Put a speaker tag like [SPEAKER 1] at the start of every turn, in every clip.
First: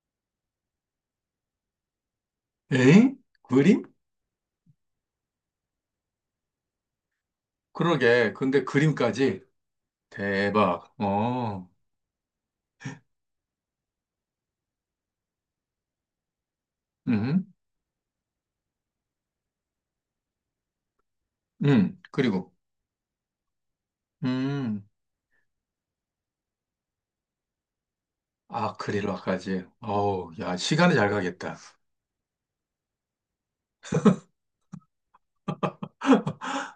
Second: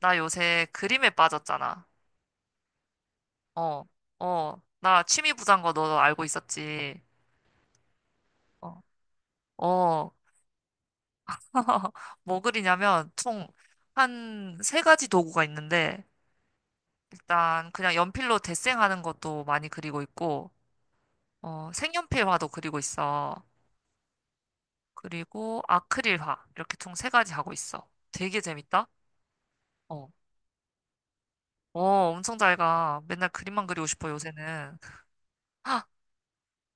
[SPEAKER 1] 나 요새 그림에 빠졌잖아.
[SPEAKER 2] 에잉?
[SPEAKER 1] 어,
[SPEAKER 2] 그림?
[SPEAKER 1] 어. 나 취미 부자인 거 너 알고 있었지.
[SPEAKER 2] 그러게. 근데
[SPEAKER 1] 어,
[SPEAKER 2] 그림까지.
[SPEAKER 1] 어.
[SPEAKER 2] 대박. 어.
[SPEAKER 1] 뭐 그리냐면 총 한 세 가지 도구가 있는데
[SPEAKER 2] 음.
[SPEAKER 1] 일단 그냥 연필로 데생하는 것도 많이 그리고 있고 어,
[SPEAKER 2] 음.
[SPEAKER 1] 색연필화도
[SPEAKER 2] 그리고.
[SPEAKER 1] 그리고 있어.
[SPEAKER 2] 음.
[SPEAKER 1] 그리고 아크릴화 이렇게 총 세 가지 하고 있어. 되게 재밌다.
[SPEAKER 2] 아크릴화까지.
[SPEAKER 1] 어,
[SPEAKER 2] 어우, 야, 시간이 잘 가겠다.
[SPEAKER 1] 어, 엄청 잘 가. 맨날 그림만 그리고 싶어 요새는.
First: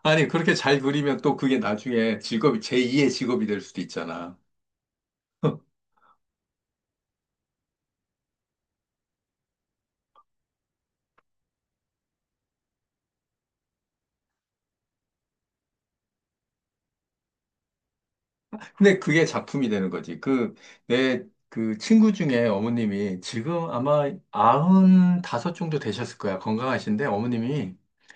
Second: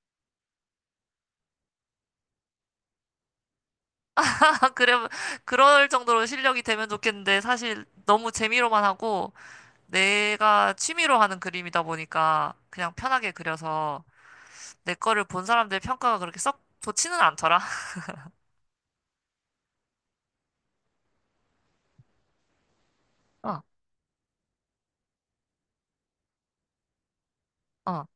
[SPEAKER 2] 아니, 그렇게 잘 그리면 또 그게 나중에 직업이, 제2의 직업이 될 수도 있잖아.
[SPEAKER 1] 그래, 그럴 정도로 실력이 되면 좋겠는데, 사실 너무 재미로만 하고, 내가 취미로 하는 그림이다 보니까, 그냥 편하게 그려서, 내 거를 본 사람들의 평가가 그렇게 썩 좋지는 않더라.
[SPEAKER 2] 근데 그게 작품이 되는 거지. 내, 그 친구 중에 어머님이
[SPEAKER 1] 어,
[SPEAKER 2] 지금 아마 95 정도 되셨을 거야. 건강하신데 어머님이
[SPEAKER 1] 어,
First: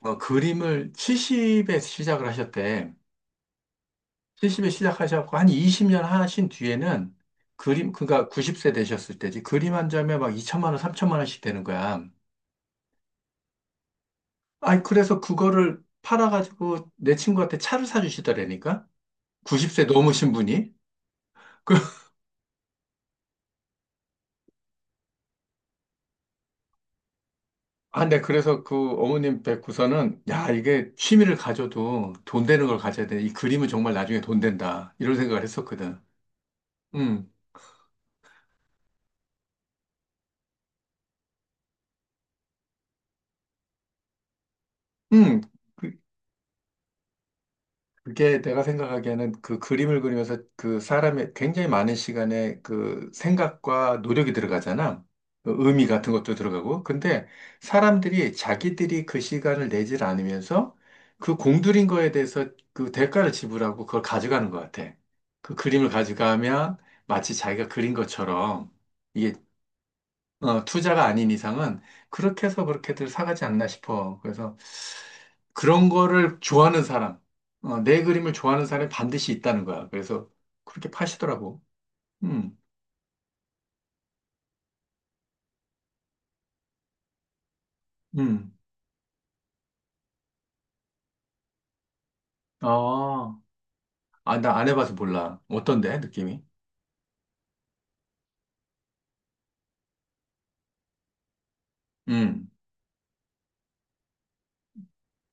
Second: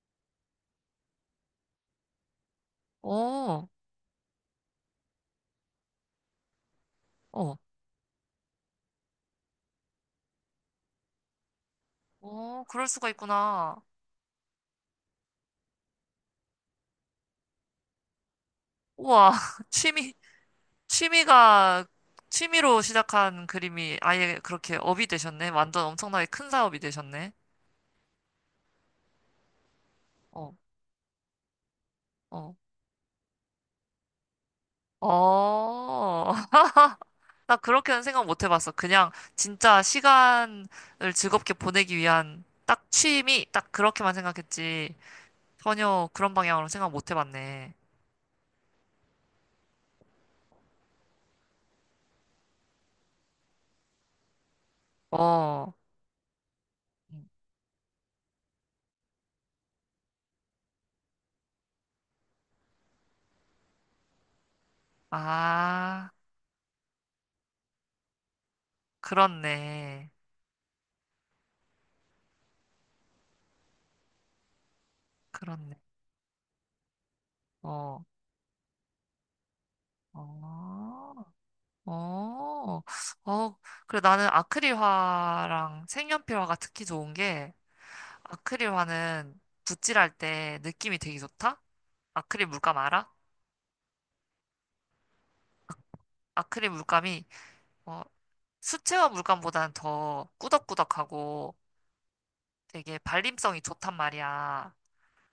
[SPEAKER 2] 그림을 70에 시작을 하셨대.
[SPEAKER 1] 오,
[SPEAKER 2] 70에 시작하셨고, 한 20년 하신 뒤에는
[SPEAKER 1] 어,
[SPEAKER 2] 그러니까 90세 되셨을 때지. 그림 한 점에 막 2천만 원, 3천만 원씩 되는 거야.
[SPEAKER 1] 오, 그럴 수가 있구나.
[SPEAKER 2] 아니, 그래서 그거를 팔아가지고 내 친구한테 차를 사주시더라니까?
[SPEAKER 1] 우와,
[SPEAKER 2] 90세
[SPEAKER 1] 취미,
[SPEAKER 2] 넘으신 분이? 그,
[SPEAKER 1] 취미가, 취미로 시작한 그림이 아예 그렇게 업이 되셨네. 완전 엄청나게 큰 사업이 되셨네.
[SPEAKER 2] 네, 그래서 그 어머님 뵙고서는, 야,
[SPEAKER 1] 어,
[SPEAKER 2] 이게 취미를 가져도 돈
[SPEAKER 1] 어,
[SPEAKER 2] 되는 걸 가져야 돼. 이 그림은 정말 나중에 돈 된다. 이런 생각을 했었거든.
[SPEAKER 1] 어.
[SPEAKER 2] 음,
[SPEAKER 1] 나 그렇게는 생각 못 해봤어. 그냥 진짜 시간을 즐겁게 보내기 위한 딱 취미, 딱 그렇게만 생각했지.
[SPEAKER 2] 음. 그
[SPEAKER 1] 전혀 그런 방향으로 생각 못 해봤네.
[SPEAKER 2] 그게 내가 생각하기에는 그 그림을 그리면서 그 사람의 굉장히 많은 시간에 그 생각과 노력이 들어가잖아. 그
[SPEAKER 1] 어,
[SPEAKER 2] 의미 같은 것도 들어가고. 근데 사람들이 자기들이 그 시간을 내질 않으면서 그 공들인 거에 대해서 그 대가를 지불하고 그걸 가져가는 것 같아. 그 그림을
[SPEAKER 1] 아,
[SPEAKER 2] 가져가면 마치 자기가 그린 것처럼 이게
[SPEAKER 1] 그렇네.
[SPEAKER 2] 투자가 아닌 이상은 그렇게 해서 그렇게들 사가지 않나 싶어. 그래서
[SPEAKER 1] 그렇네.
[SPEAKER 2] 그런 거를 좋아하는 사람, 내
[SPEAKER 1] 어,
[SPEAKER 2] 그림을 좋아하는 사람이 반드시 있다는 거야. 그래서 그렇게
[SPEAKER 1] 어,
[SPEAKER 2] 파시더라고. 음,
[SPEAKER 1] 어, 어. 그래, 나는 아크릴화랑 색연필화가 특히 좋은 게
[SPEAKER 2] 음.
[SPEAKER 1] 아크릴화는 붓질할 때 느낌이 되게 좋다? 아크릴 물감 알아?
[SPEAKER 2] 아, 아, 나 안 해봐서 몰라. 어떤데, 느낌이?
[SPEAKER 1] 아크릴 물감이 어, 수채화 물감보다는 더 꾸덕꾸덕하고
[SPEAKER 2] 음,
[SPEAKER 1] 되게 발림성이 좋단 말이야.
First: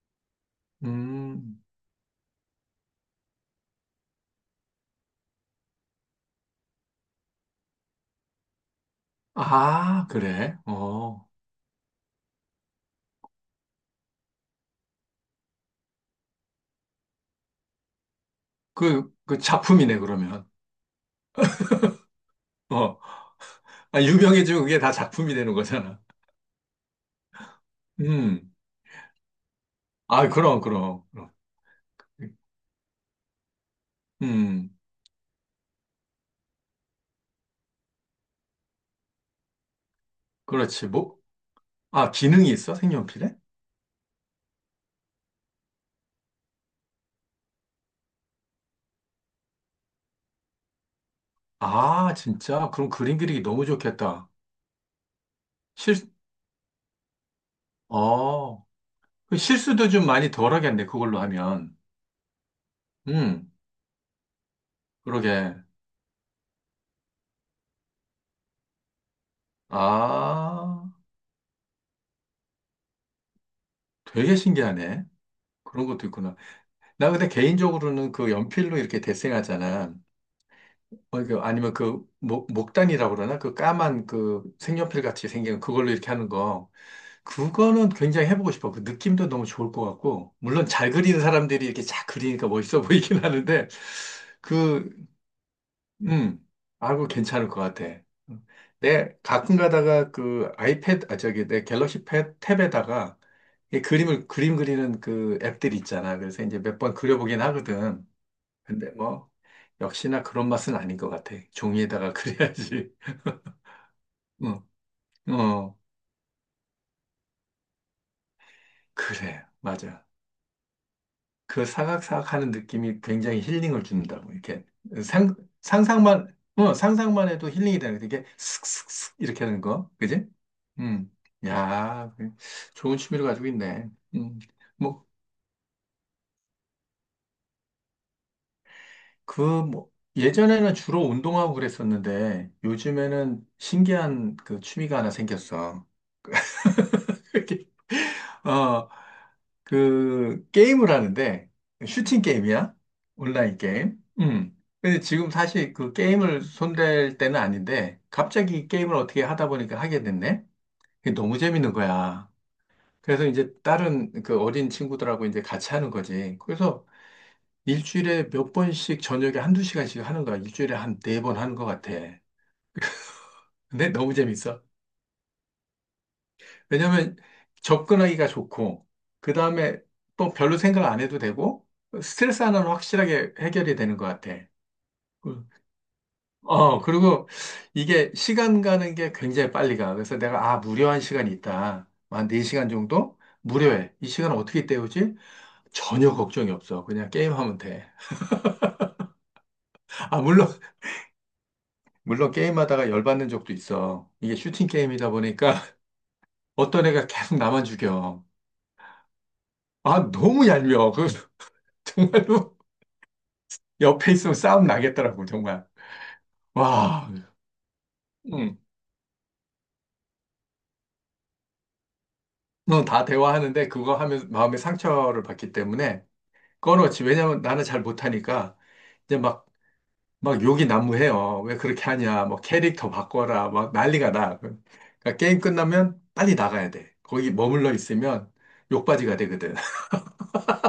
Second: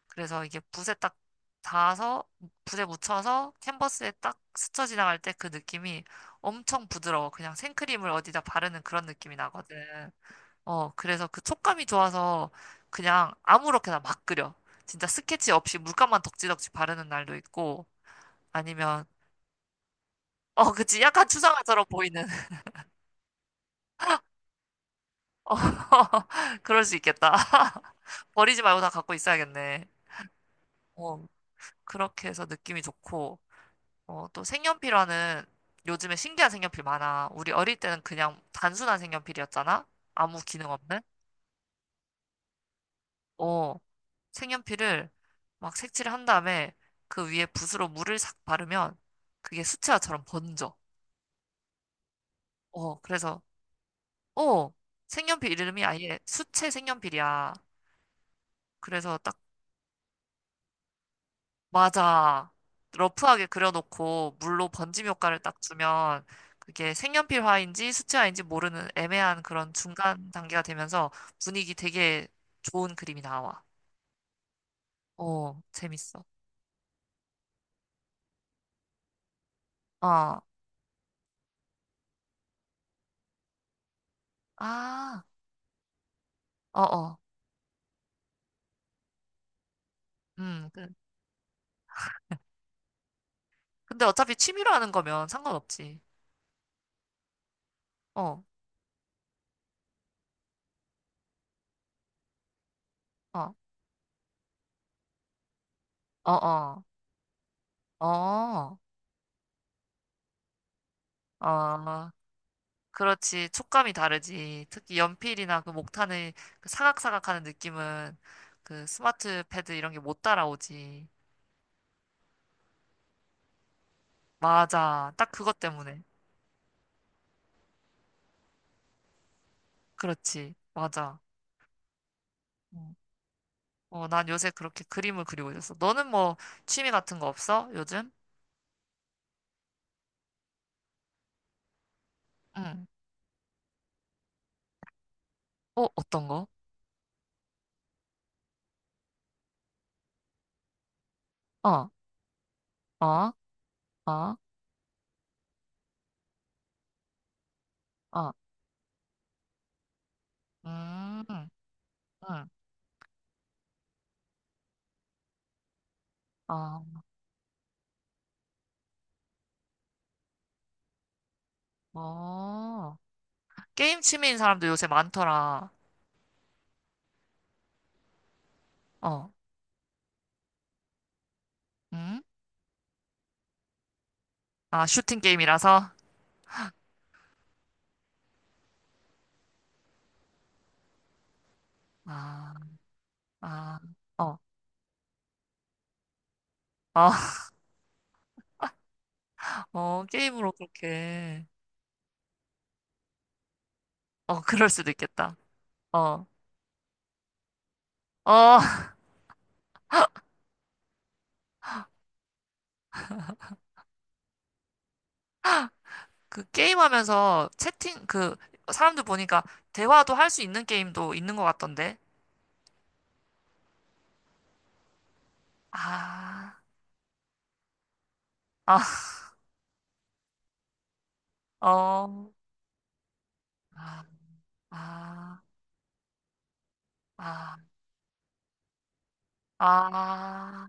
[SPEAKER 1] 그래서 이게 붓에 딱
[SPEAKER 2] 음.
[SPEAKER 1] 닿아서 붓에 묻혀서 캔버스에 딱 스쳐 지나갈 때 그 느낌이 엄청 부드러워. 그냥 생크림을 어디다 바르는 그런 느낌이 나거든.
[SPEAKER 2] 아, 그래?
[SPEAKER 1] 어,
[SPEAKER 2] 어.
[SPEAKER 1] 그래서 그 촉감이 좋아서 그냥 아무렇게나 막 그려. 진짜 스케치 없이 물감만 덕지덕지 바르는 날도 있고 아니면
[SPEAKER 2] 그 작품이네, 그러면.
[SPEAKER 1] 어, 그치. 약간 추상화처럼 보이는.
[SPEAKER 2] 어. 아, 유명해지면 그게 다 작품이 되는
[SPEAKER 1] 어,
[SPEAKER 2] 거잖아.
[SPEAKER 1] 그럴 수 있겠다.
[SPEAKER 2] 음.
[SPEAKER 1] 버리지 말고 다 갖고 있어야겠네.
[SPEAKER 2] 아, 그럼, 그럼,
[SPEAKER 1] 어,
[SPEAKER 2] 그럼.
[SPEAKER 1] 그렇게 해서 느낌이 좋고, 어, 또
[SPEAKER 2] 음.
[SPEAKER 1] 색연필화는 요즘에 신기한 색연필 많아. 우리 어릴 때는 그냥 단순한 색연필이었잖아? 아무 기능
[SPEAKER 2] 그렇지.
[SPEAKER 1] 없는?
[SPEAKER 2] 뭐, 아, 기능이 있어? 색연필에?
[SPEAKER 1] 어, 색연필을 막 색칠을 한 다음에 그 위에 붓으로 물을 싹 바르면 그게 수채화처럼 번져.
[SPEAKER 2] 아, 진짜? 그럼
[SPEAKER 1] 어,
[SPEAKER 2] 그림
[SPEAKER 1] 그래서,
[SPEAKER 2] 그리기 너무 좋겠다.
[SPEAKER 1] 어, 색연필 이름이
[SPEAKER 2] 실,
[SPEAKER 1] 아예 수채 색연필이야.
[SPEAKER 2] 어,
[SPEAKER 1] 그래서
[SPEAKER 2] 그
[SPEAKER 1] 딱
[SPEAKER 2] 실수도 좀 많이 덜 하겠네, 그걸로 하면.
[SPEAKER 1] 맞아. 러프하게
[SPEAKER 2] 음,
[SPEAKER 1] 그려놓고 물로 번짐 효과를 딱
[SPEAKER 2] 그러게.
[SPEAKER 1] 주면 그게 색연필 화인지 수채 화인지 모르는 애매한 그런 중간 단계가
[SPEAKER 2] 아,
[SPEAKER 1] 되면서 분위기 되게 좋은 그림이 나와.
[SPEAKER 2] 되게 신기하네.
[SPEAKER 1] 어,
[SPEAKER 2] 그런 것도
[SPEAKER 1] 재밌어.
[SPEAKER 2] 있구나. 나 근데 개인적으로는 그 연필로 이렇게 데생하잖아.
[SPEAKER 1] 어,
[SPEAKER 2] 이거 아니면 목단이라고 그러나? 그 까만 그 색연필
[SPEAKER 1] 아,
[SPEAKER 2] 같이 생긴 그걸로 이렇게 하는 거.
[SPEAKER 1] 어, 어,
[SPEAKER 2] 그거는 굉장히 해보고 싶어. 그 느낌도 너무 좋을 것 같고. 물론
[SPEAKER 1] 음. 그-
[SPEAKER 2] 잘 그리는 사람들이 이렇게 잘 그리니까 멋있어 보이긴 하는데,
[SPEAKER 1] 근데 어차피 취미로
[SPEAKER 2] 그,
[SPEAKER 1] 하는 거면 상관없지.
[SPEAKER 2] 음, 아, 그 괜찮을 것 같아.
[SPEAKER 1] 어,
[SPEAKER 2] 내 가끔 가다가 그 아이패드, 아, 저기 내 갤럭시 탭에다가
[SPEAKER 1] 어,
[SPEAKER 2] 그림 그리는 그 앱들이 있잖아.
[SPEAKER 1] 어,
[SPEAKER 2] 그래서 이제 몇
[SPEAKER 1] 어,
[SPEAKER 2] 번 그려보긴 하거든.
[SPEAKER 1] 어,
[SPEAKER 2] 근데 뭐 역시나 그런 맛은 아닌 것 같아.
[SPEAKER 1] 어,
[SPEAKER 2] 종이에다가 그려야지.
[SPEAKER 1] 그렇지. 촉감이 다르지. 특히
[SPEAKER 2] 어,
[SPEAKER 1] 연필이나 그
[SPEAKER 2] 어,
[SPEAKER 1] 목탄의 그 사각사각하는 느낌은 그 스마트
[SPEAKER 2] 그래,
[SPEAKER 1] 패드 이런 게
[SPEAKER 2] 맞아.
[SPEAKER 1] 못 따라오지.
[SPEAKER 2] 그 사각사각하는 느낌이 굉장히 힐링을 준다고. 이렇게
[SPEAKER 1] 맞아. 딱
[SPEAKER 2] 상
[SPEAKER 1] 그것 때문에.
[SPEAKER 2] 상상만 어 상상만 해도 힐링이 되는 거. 이게 슥슥슥 이렇게 하는 거, 그지?
[SPEAKER 1] 그렇지.
[SPEAKER 2] 음,
[SPEAKER 1] 맞아.
[SPEAKER 2] 야, 그
[SPEAKER 1] 어,
[SPEAKER 2] 좋은 취미를 가지고 있네.
[SPEAKER 1] 어, 난 요새 그렇게
[SPEAKER 2] 뭐
[SPEAKER 1] 그림을 그리고 있었어. 너는 뭐 취미 같은 거 없어? 요즘?
[SPEAKER 2] 그 뭐 예전에는 주로 운동하고 그랬었는데
[SPEAKER 1] 응.
[SPEAKER 2] 요즘에는 신기한 그 취미가 하나 생겼어.
[SPEAKER 1] 어, 어떤 거?
[SPEAKER 2] 이렇게 어. 그 게임을 하는데
[SPEAKER 1] 어,
[SPEAKER 2] 슈팅 게임이야.
[SPEAKER 1] 어,
[SPEAKER 2] 온라인 게임.
[SPEAKER 1] 어,
[SPEAKER 2] 음. 근데 지금 사실 그 게임을 손댈 때는 아닌데
[SPEAKER 1] 어.
[SPEAKER 2] 갑자기 게임을 어떻게 하다 보니까 하게 됐네. 그게
[SPEAKER 1] 음,
[SPEAKER 2] 너무 재밌는 거야.
[SPEAKER 1] 응.
[SPEAKER 2] 그래서 이제 다른 그 어린 친구들하고 이제 같이 하는 거지.
[SPEAKER 1] 어,
[SPEAKER 2] 그래서 일주일에 몇 번씩 저녁에 한 두 시간씩 하는 거야. 일주일에 한 네 번 하는 것 같아.
[SPEAKER 1] 어.
[SPEAKER 2] 근데
[SPEAKER 1] 게임
[SPEAKER 2] 너무
[SPEAKER 1] 취미인
[SPEAKER 2] 재밌어.
[SPEAKER 1] 사람도 요새 많더라.
[SPEAKER 2] 왜냐면 접근하기가 좋고,
[SPEAKER 1] 어,
[SPEAKER 2] 그 다음에 또 별로 생각 안 해도 되고,
[SPEAKER 1] 응?
[SPEAKER 2] 스트레스 하나는 확실하게 해결이 되는 것 같아.
[SPEAKER 1] 아, 슈팅
[SPEAKER 2] 그-
[SPEAKER 1] 게임이라서?
[SPEAKER 2] 그리고 이게 시간 가는 게 굉장히 빨리 가. 그래서 내가, 아, 무료한 시간이 있다. 한
[SPEAKER 1] 아.
[SPEAKER 2] 4시간 정도?
[SPEAKER 1] 아,
[SPEAKER 2] 무료해. 이 시간
[SPEAKER 1] 어,
[SPEAKER 2] 어떻게 때우지? 전혀 걱정이 없어. 그냥
[SPEAKER 1] 아,
[SPEAKER 2] 게임하면 돼.
[SPEAKER 1] 어,
[SPEAKER 2] 아,
[SPEAKER 1] 게임으로 그렇게.
[SPEAKER 2] 물론 게임하다가 열받는 적도 있어. 이게
[SPEAKER 1] 어,
[SPEAKER 2] 슈팅
[SPEAKER 1] 그럴 수도
[SPEAKER 2] 게임이다
[SPEAKER 1] 있겠다.
[SPEAKER 2] 보니까
[SPEAKER 1] 어,
[SPEAKER 2] 어떤 애가 계속 나만 죽여.
[SPEAKER 1] 어,
[SPEAKER 2] 아, 너무 얄미워. 정말로. 옆에 있으면 싸움 나겠더라고, 정말.
[SPEAKER 1] 그
[SPEAKER 2] 와,
[SPEAKER 1] 게임하면서 채팅, 그,
[SPEAKER 2] 응.
[SPEAKER 1] 사람들 보니까 대화도 할 수 있는 게임도 있는 것 같던데.
[SPEAKER 2] 응, 다 대화하는데 그거 하면 마음의 상처를 받기 때문에
[SPEAKER 1] 아,
[SPEAKER 2] 꺼놓지. 왜냐면 나는 잘 못하니까
[SPEAKER 1] 아,
[SPEAKER 2] 이제 막, 욕이 난무해요. 왜 그렇게 하냐.
[SPEAKER 1] 어,
[SPEAKER 2] 뭐 캐릭터 바꿔라. 막
[SPEAKER 1] 아,
[SPEAKER 2] 난리가 나. 그러니까 게임
[SPEAKER 1] 아,
[SPEAKER 2] 끝나면 빨리 나가야 돼. 거기
[SPEAKER 1] 아,
[SPEAKER 2] 머물러 있으면 욕받이가 되거든.
[SPEAKER 1] 아.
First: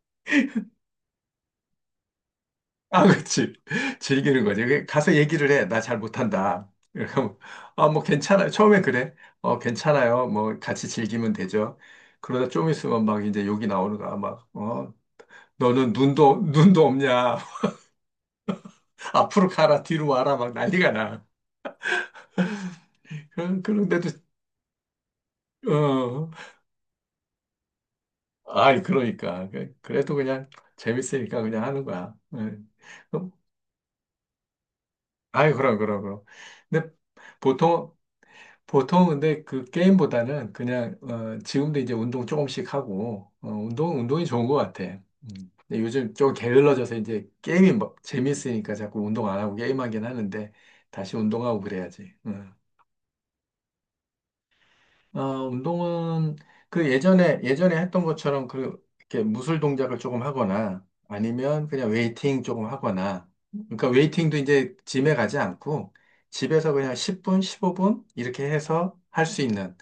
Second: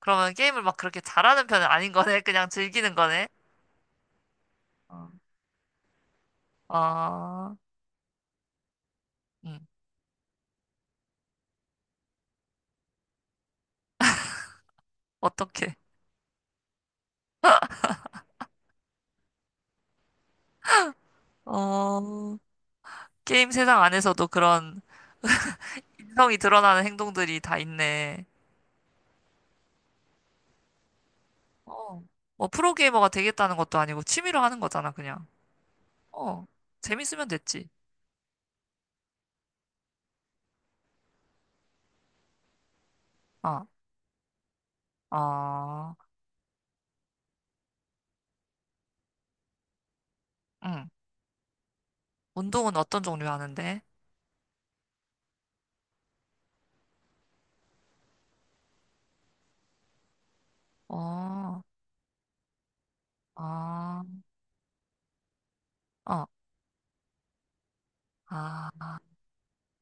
[SPEAKER 1] 그러면 게임을 막 그렇게 잘하는 편은 아닌 거네. 그냥 즐기는
[SPEAKER 2] 아,
[SPEAKER 1] 거네.
[SPEAKER 2] 그치. 즐기는 거지. 그
[SPEAKER 1] 어,
[SPEAKER 2] 가서 얘기를 해. 나 잘 못한다. 그럼,
[SPEAKER 1] 어,
[SPEAKER 2] 아, 뭐 괜찮아요. 처음엔 그래. 어,
[SPEAKER 1] 음,
[SPEAKER 2] 괜찮아요. 뭐 같이 즐기면 되죠. 그러다 좀 있으면 막 이제 욕이 나오는 거야.
[SPEAKER 1] 어떻게
[SPEAKER 2] 너는 눈도 없냐. 앞으로 가라, 뒤로 와라. 막 난리가 나.
[SPEAKER 1] 어, 게임 세상
[SPEAKER 2] 그런데도,
[SPEAKER 1] 안에서도 그런
[SPEAKER 2] 어,
[SPEAKER 1] 인성이 드러나는 행동들이 다 있네.
[SPEAKER 2] 아이, 그러니까. 그래도 그냥 재밌으니까 그냥 하는
[SPEAKER 1] 어,
[SPEAKER 2] 거야.
[SPEAKER 1] 뭐
[SPEAKER 2] 예.
[SPEAKER 1] 프로게이머가
[SPEAKER 2] 그럼,
[SPEAKER 1] 되겠다는 것도 아니고 취미로 하는 거잖아, 그냥.
[SPEAKER 2] 아이, 그럼, 그럼, 그럼.
[SPEAKER 1] 어,
[SPEAKER 2] 근데
[SPEAKER 1] 재밌으면 됐지.
[SPEAKER 2] 보통, 근데 그 게임보다는 그냥 지금도 이제 운동 조금씩 하고
[SPEAKER 1] 아,
[SPEAKER 2] 운동이 좋은 것 같아. 음. 근데
[SPEAKER 1] 아,
[SPEAKER 2] 요즘 좀 게을러져서 이제 게임이 뭐 재밌으니까 자꾸 운동 안 하고 게임하긴 하는데
[SPEAKER 1] 응.
[SPEAKER 2] 다시 운동하고 그래야지. 음.
[SPEAKER 1] 운동은 어떤 종류 하는데?
[SPEAKER 2] 어, 운동은 그 예전에 했던 것처럼 그 이렇게 무술 동작을 조금 하거나
[SPEAKER 1] 어,
[SPEAKER 2] 아니면 그냥 웨이팅 조금 하거나 그러니까
[SPEAKER 1] 아,
[SPEAKER 2] 웨이팅도 이제 짐에 가지 않고
[SPEAKER 1] 어,
[SPEAKER 2] 집에서 그냥 10분, 15분 이렇게
[SPEAKER 1] 아,
[SPEAKER 2] 해서 할 수 있는.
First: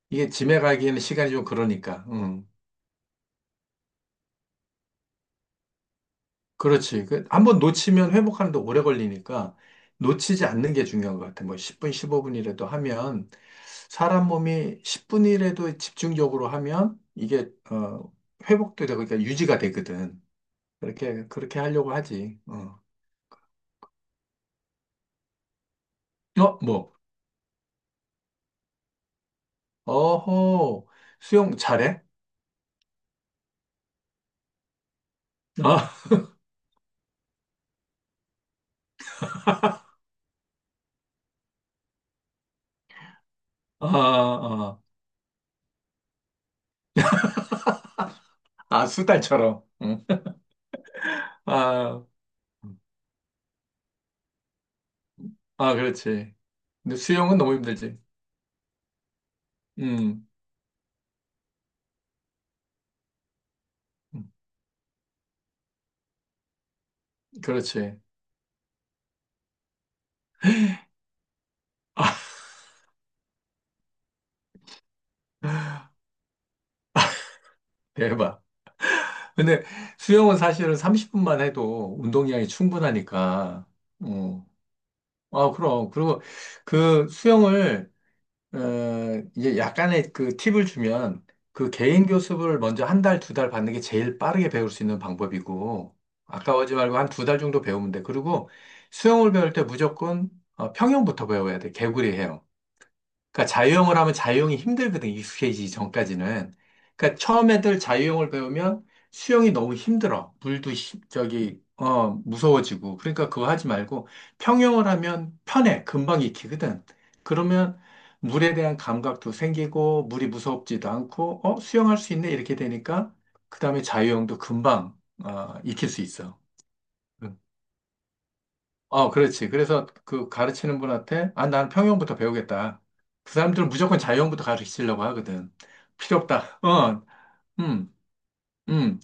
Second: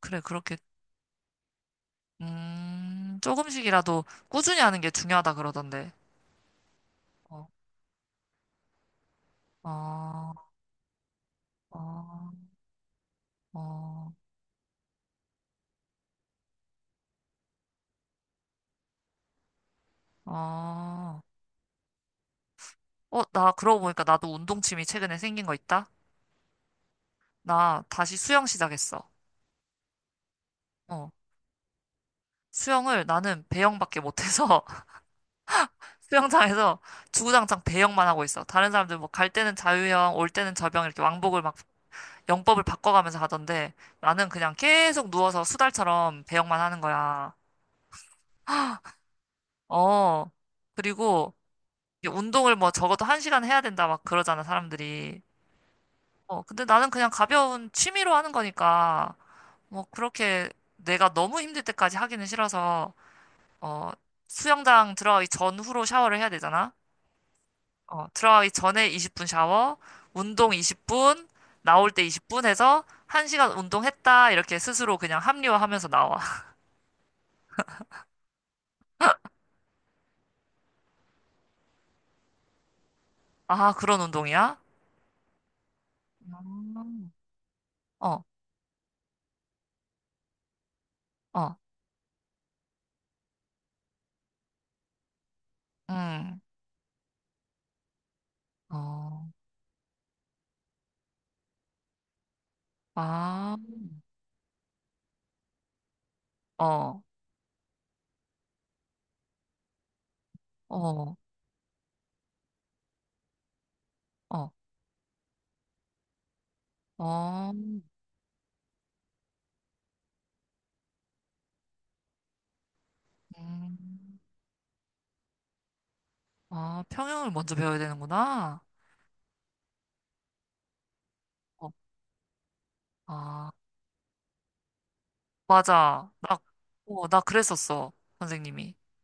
[SPEAKER 1] 그래,
[SPEAKER 2] 이게
[SPEAKER 1] 그렇게,
[SPEAKER 2] 짐에 가기에는 시간이 좀 그러니까. 음.
[SPEAKER 1] 조금씩이라도 꾸준히 하는 게 중요하다 그러던데.
[SPEAKER 2] 그렇지. 그
[SPEAKER 1] 어,
[SPEAKER 2] 한번 놓치면 회복하는데 오래 걸리니까
[SPEAKER 1] 어,
[SPEAKER 2] 놓치지 않는 게 중요한 것 같아. 뭐 10분,
[SPEAKER 1] 어,
[SPEAKER 2] 15분이라도 하면
[SPEAKER 1] 어,
[SPEAKER 2] 사람 몸이 10분이라도 집중적으로 하면 이게 회복도 되고 그러니까 유지가 되거든.
[SPEAKER 1] 어,
[SPEAKER 2] 그렇게 그렇게 하려고 하지. 어.
[SPEAKER 1] 어, 나 그러고 보니까 나도 운동 취미 최근에 생긴 거 있다?
[SPEAKER 2] 어, 뭐.
[SPEAKER 1] 나 다시 수영 시작했어.
[SPEAKER 2] 어허.
[SPEAKER 1] 어,
[SPEAKER 2] 수영 잘해?
[SPEAKER 1] 수영을 나는 배영밖에 못해서
[SPEAKER 2] 아,
[SPEAKER 1] 수영장에서 주구장창 배영만 하고 있어. 다른 사람들 뭐 갈 때는 자유형, 올 때는 접영 이렇게 왕복을 막 영법을 바꿔가면서 하던데
[SPEAKER 2] 아,
[SPEAKER 1] 나는 그냥
[SPEAKER 2] 아.
[SPEAKER 1] 계속 누워서 수달처럼 배영만 하는 거야.
[SPEAKER 2] 아, 수달처럼. 응.
[SPEAKER 1] 어. 그리고
[SPEAKER 2] 아,
[SPEAKER 1] 이게 운동을 뭐 적어도 한 시간 해야 된다 막 그러잖아, 사람들이.
[SPEAKER 2] 아, 그렇지.
[SPEAKER 1] 어. 근데 나는
[SPEAKER 2] 근데
[SPEAKER 1] 그냥
[SPEAKER 2] 수영은 너무
[SPEAKER 1] 가벼운
[SPEAKER 2] 힘들지.
[SPEAKER 1] 취미로 하는 거니까 뭐
[SPEAKER 2] 음.
[SPEAKER 1] 그렇게 내가 너무 힘들 때까지 하기는 싫어서 어. 수영장 들어가기 전후로 샤워를 해야 되잖아.
[SPEAKER 2] 그렇지.
[SPEAKER 1] 어, 들어가기 전에 20분 샤워, 운동 20분, 나올 때
[SPEAKER 2] 아,
[SPEAKER 1] 20분 해서 1시간 운동했다. 이렇게 스스로 그냥 합리화하면서 나와.
[SPEAKER 2] 대박. 근데 수영은 사실은 30분만 해도 운동량이 충분하니까.
[SPEAKER 1] 아, 그런
[SPEAKER 2] 어.
[SPEAKER 1] 운동이야?
[SPEAKER 2] 아, 그럼. 그리고 그
[SPEAKER 1] 음.
[SPEAKER 2] 수영을,
[SPEAKER 1] 어,
[SPEAKER 2] 어, 이제 약간의 그 팁을 주면
[SPEAKER 1] 어,
[SPEAKER 2] 그 개인 교습을 먼저 한 달, 두 달 받는 게 제일 빠르게 배울 수 있는 방법이고,
[SPEAKER 1] 음,
[SPEAKER 2] 아까워하지 말고 한 두 달 정도 배우면 돼. 그리고
[SPEAKER 1] 어,
[SPEAKER 2] 수영을 배울 때 무조건 평영부터 배워야 돼. 개구리 헤엄. 그러니까
[SPEAKER 1] 아,
[SPEAKER 2] 자유형을 하면 자유형이 힘들거든, 익숙해지기 전까지는.
[SPEAKER 1] 어,
[SPEAKER 2] 그러니까 처음 애들 자유형을 배우면 수영이 너무 힘들어. 물도 시-
[SPEAKER 1] 어,
[SPEAKER 2] 저기 어 무서워지고. 그러니까 그거 하지 말고
[SPEAKER 1] 어,
[SPEAKER 2] 평형을 하면 편해. 금방 익히거든.
[SPEAKER 1] 어,
[SPEAKER 2] 그러면 물에 대한 감각도 생기고 물이 무섭지도 않고 수영할 수 있네 이렇게 되니까 그다음에
[SPEAKER 1] 음,
[SPEAKER 2] 자유형도 금방 익힐 수 있어.
[SPEAKER 1] 아, 평형을
[SPEAKER 2] 응.
[SPEAKER 1] 먼저 배워야 되는구나.
[SPEAKER 2] 어, 그렇지. 그래서 그 가르치는 분한테, 아, 나는
[SPEAKER 1] 어,
[SPEAKER 2] 평형부터 배우겠다. 그
[SPEAKER 1] 아,
[SPEAKER 2] 사람들은 무조건 자형부터 가르치려고 하거든.
[SPEAKER 1] 맞아.
[SPEAKER 2] 필요 없다.
[SPEAKER 1] 어, 나 그랬었어.
[SPEAKER 2] 음,
[SPEAKER 1] 선생님이.
[SPEAKER 2] 음.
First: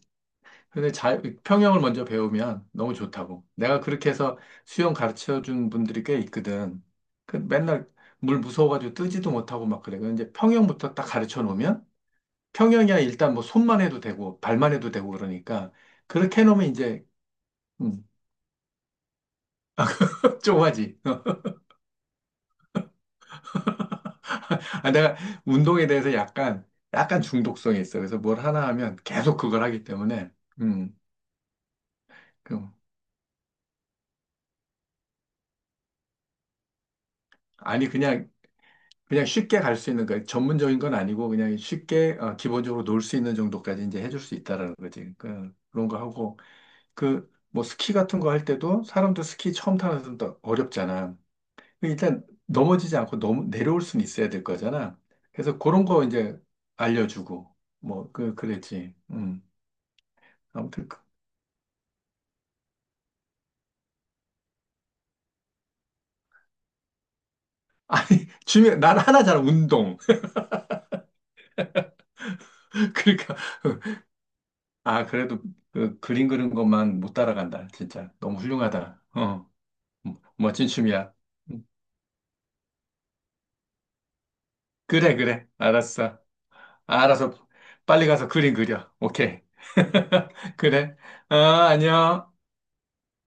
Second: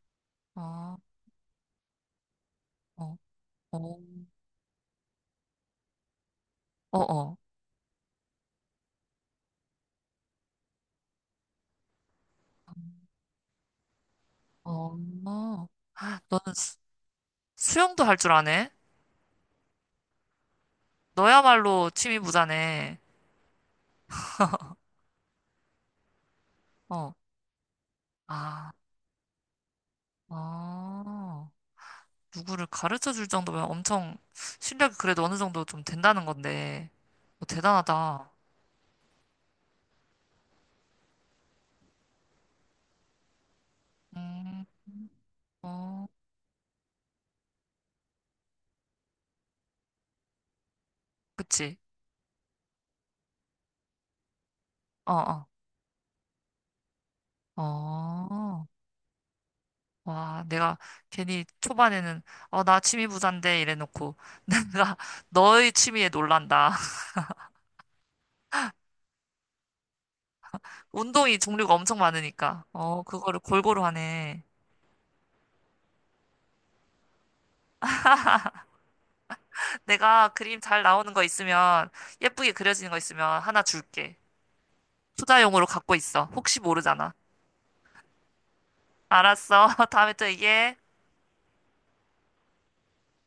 [SPEAKER 2] 근데
[SPEAKER 1] 아,
[SPEAKER 2] 평형을 먼저 배우면 너무
[SPEAKER 1] 어,
[SPEAKER 2] 좋다고. 내가
[SPEAKER 1] 어,
[SPEAKER 2] 그렇게 해서 수영 가르쳐 준 분들이 꽤 있거든.
[SPEAKER 1] 어, 어,
[SPEAKER 2] 그 맨날 물 무서워가지고 뜨지도 못하고 막 그래. 근데 이제 평형부터 딱 가르쳐 놓으면 평형이야 일단 뭐 손만 해도 되고 발만 해도
[SPEAKER 1] 어.
[SPEAKER 2] 되고 그러니까 그렇게
[SPEAKER 1] 너는
[SPEAKER 2] 해놓으면
[SPEAKER 1] 수,
[SPEAKER 2] 이제 음,
[SPEAKER 1] 수영도 할 줄 아네?
[SPEAKER 2] 좁아지.
[SPEAKER 1] 너야말로 취미 부자네.
[SPEAKER 2] 아, 내가 운동에 대해서 약간,
[SPEAKER 1] 어.
[SPEAKER 2] 중독성이 있어. 그래서 뭘 하나
[SPEAKER 1] 아,
[SPEAKER 2] 하면 계속 그걸 하기 때문에, 음,
[SPEAKER 1] 어.
[SPEAKER 2] 그,
[SPEAKER 1] 누구를 가르쳐 줄 정도면 엄청 실력이 그래도 어느 정도 좀 된다는 건데. 어,
[SPEAKER 2] 아니, 그냥,
[SPEAKER 1] 대단하다.
[SPEAKER 2] 쉽게 갈 수 있는 거, 전문적인 건 아니고, 그냥 쉽게, 기본적으로 놀 수 있는 정도까지 이제 해줄 수
[SPEAKER 1] 음,
[SPEAKER 2] 있다라는 거지. 그런 거
[SPEAKER 1] 어,
[SPEAKER 2] 하고, 뭐, 스키 같은 거 할 때도, 사람도 스키 처음 타는 사람도 어렵잖아.
[SPEAKER 1] 그치.
[SPEAKER 2] 그 일단, 넘어지지 않고 너무 내려올 수는 있어야 될 거잖아.
[SPEAKER 1] 어, 어,
[SPEAKER 2] 그래서 그런 거 이제 알려주고,
[SPEAKER 1] 어.
[SPEAKER 2] 그랬지.
[SPEAKER 1] 와, 내가
[SPEAKER 2] 아무튼.
[SPEAKER 1] 괜히 초반에는, 어, 나 취미 부자인데, 이래놓고. 내가 너의 취미에 놀란다.
[SPEAKER 2] 아니, 난 하나잖아, 운동.
[SPEAKER 1] 운동이 종류가 엄청 많으니까. 어,
[SPEAKER 2] 그러니까,
[SPEAKER 1] 그거를 골고루 하네.
[SPEAKER 2] 아, 그래도 그 그림 그리는 것만 못 따라간다. 진짜. 너무 훌륭하다. 어, 뭐,
[SPEAKER 1] 내가 그림
[SPEAKER 2] 멋진
[SPEAKER 1] 잘 나오는
[SPEAKER 2] 춤이야.
[SPEAKER 1] 거 있으면, 예쁘게 그려지는 거 있으면 하나 줄게.
[SPEAKER 2] 그래, 그래.
[SPEAKER 1] 투자용으로 갖고
[SPEAKER 2] 알았어.
[SPEAKER 1] 있어. 혹시
[SPEAKER 2] 아,
[SPEAKER 1] 모르잖아.
[SPEAKER 2] 알아서 빨리 가서 그림 그려. 오케이.
[SPEAKER 1] 알았어. 다음에 또 얘기해.
[SPEAKER 2] 그래. 어, 안녕.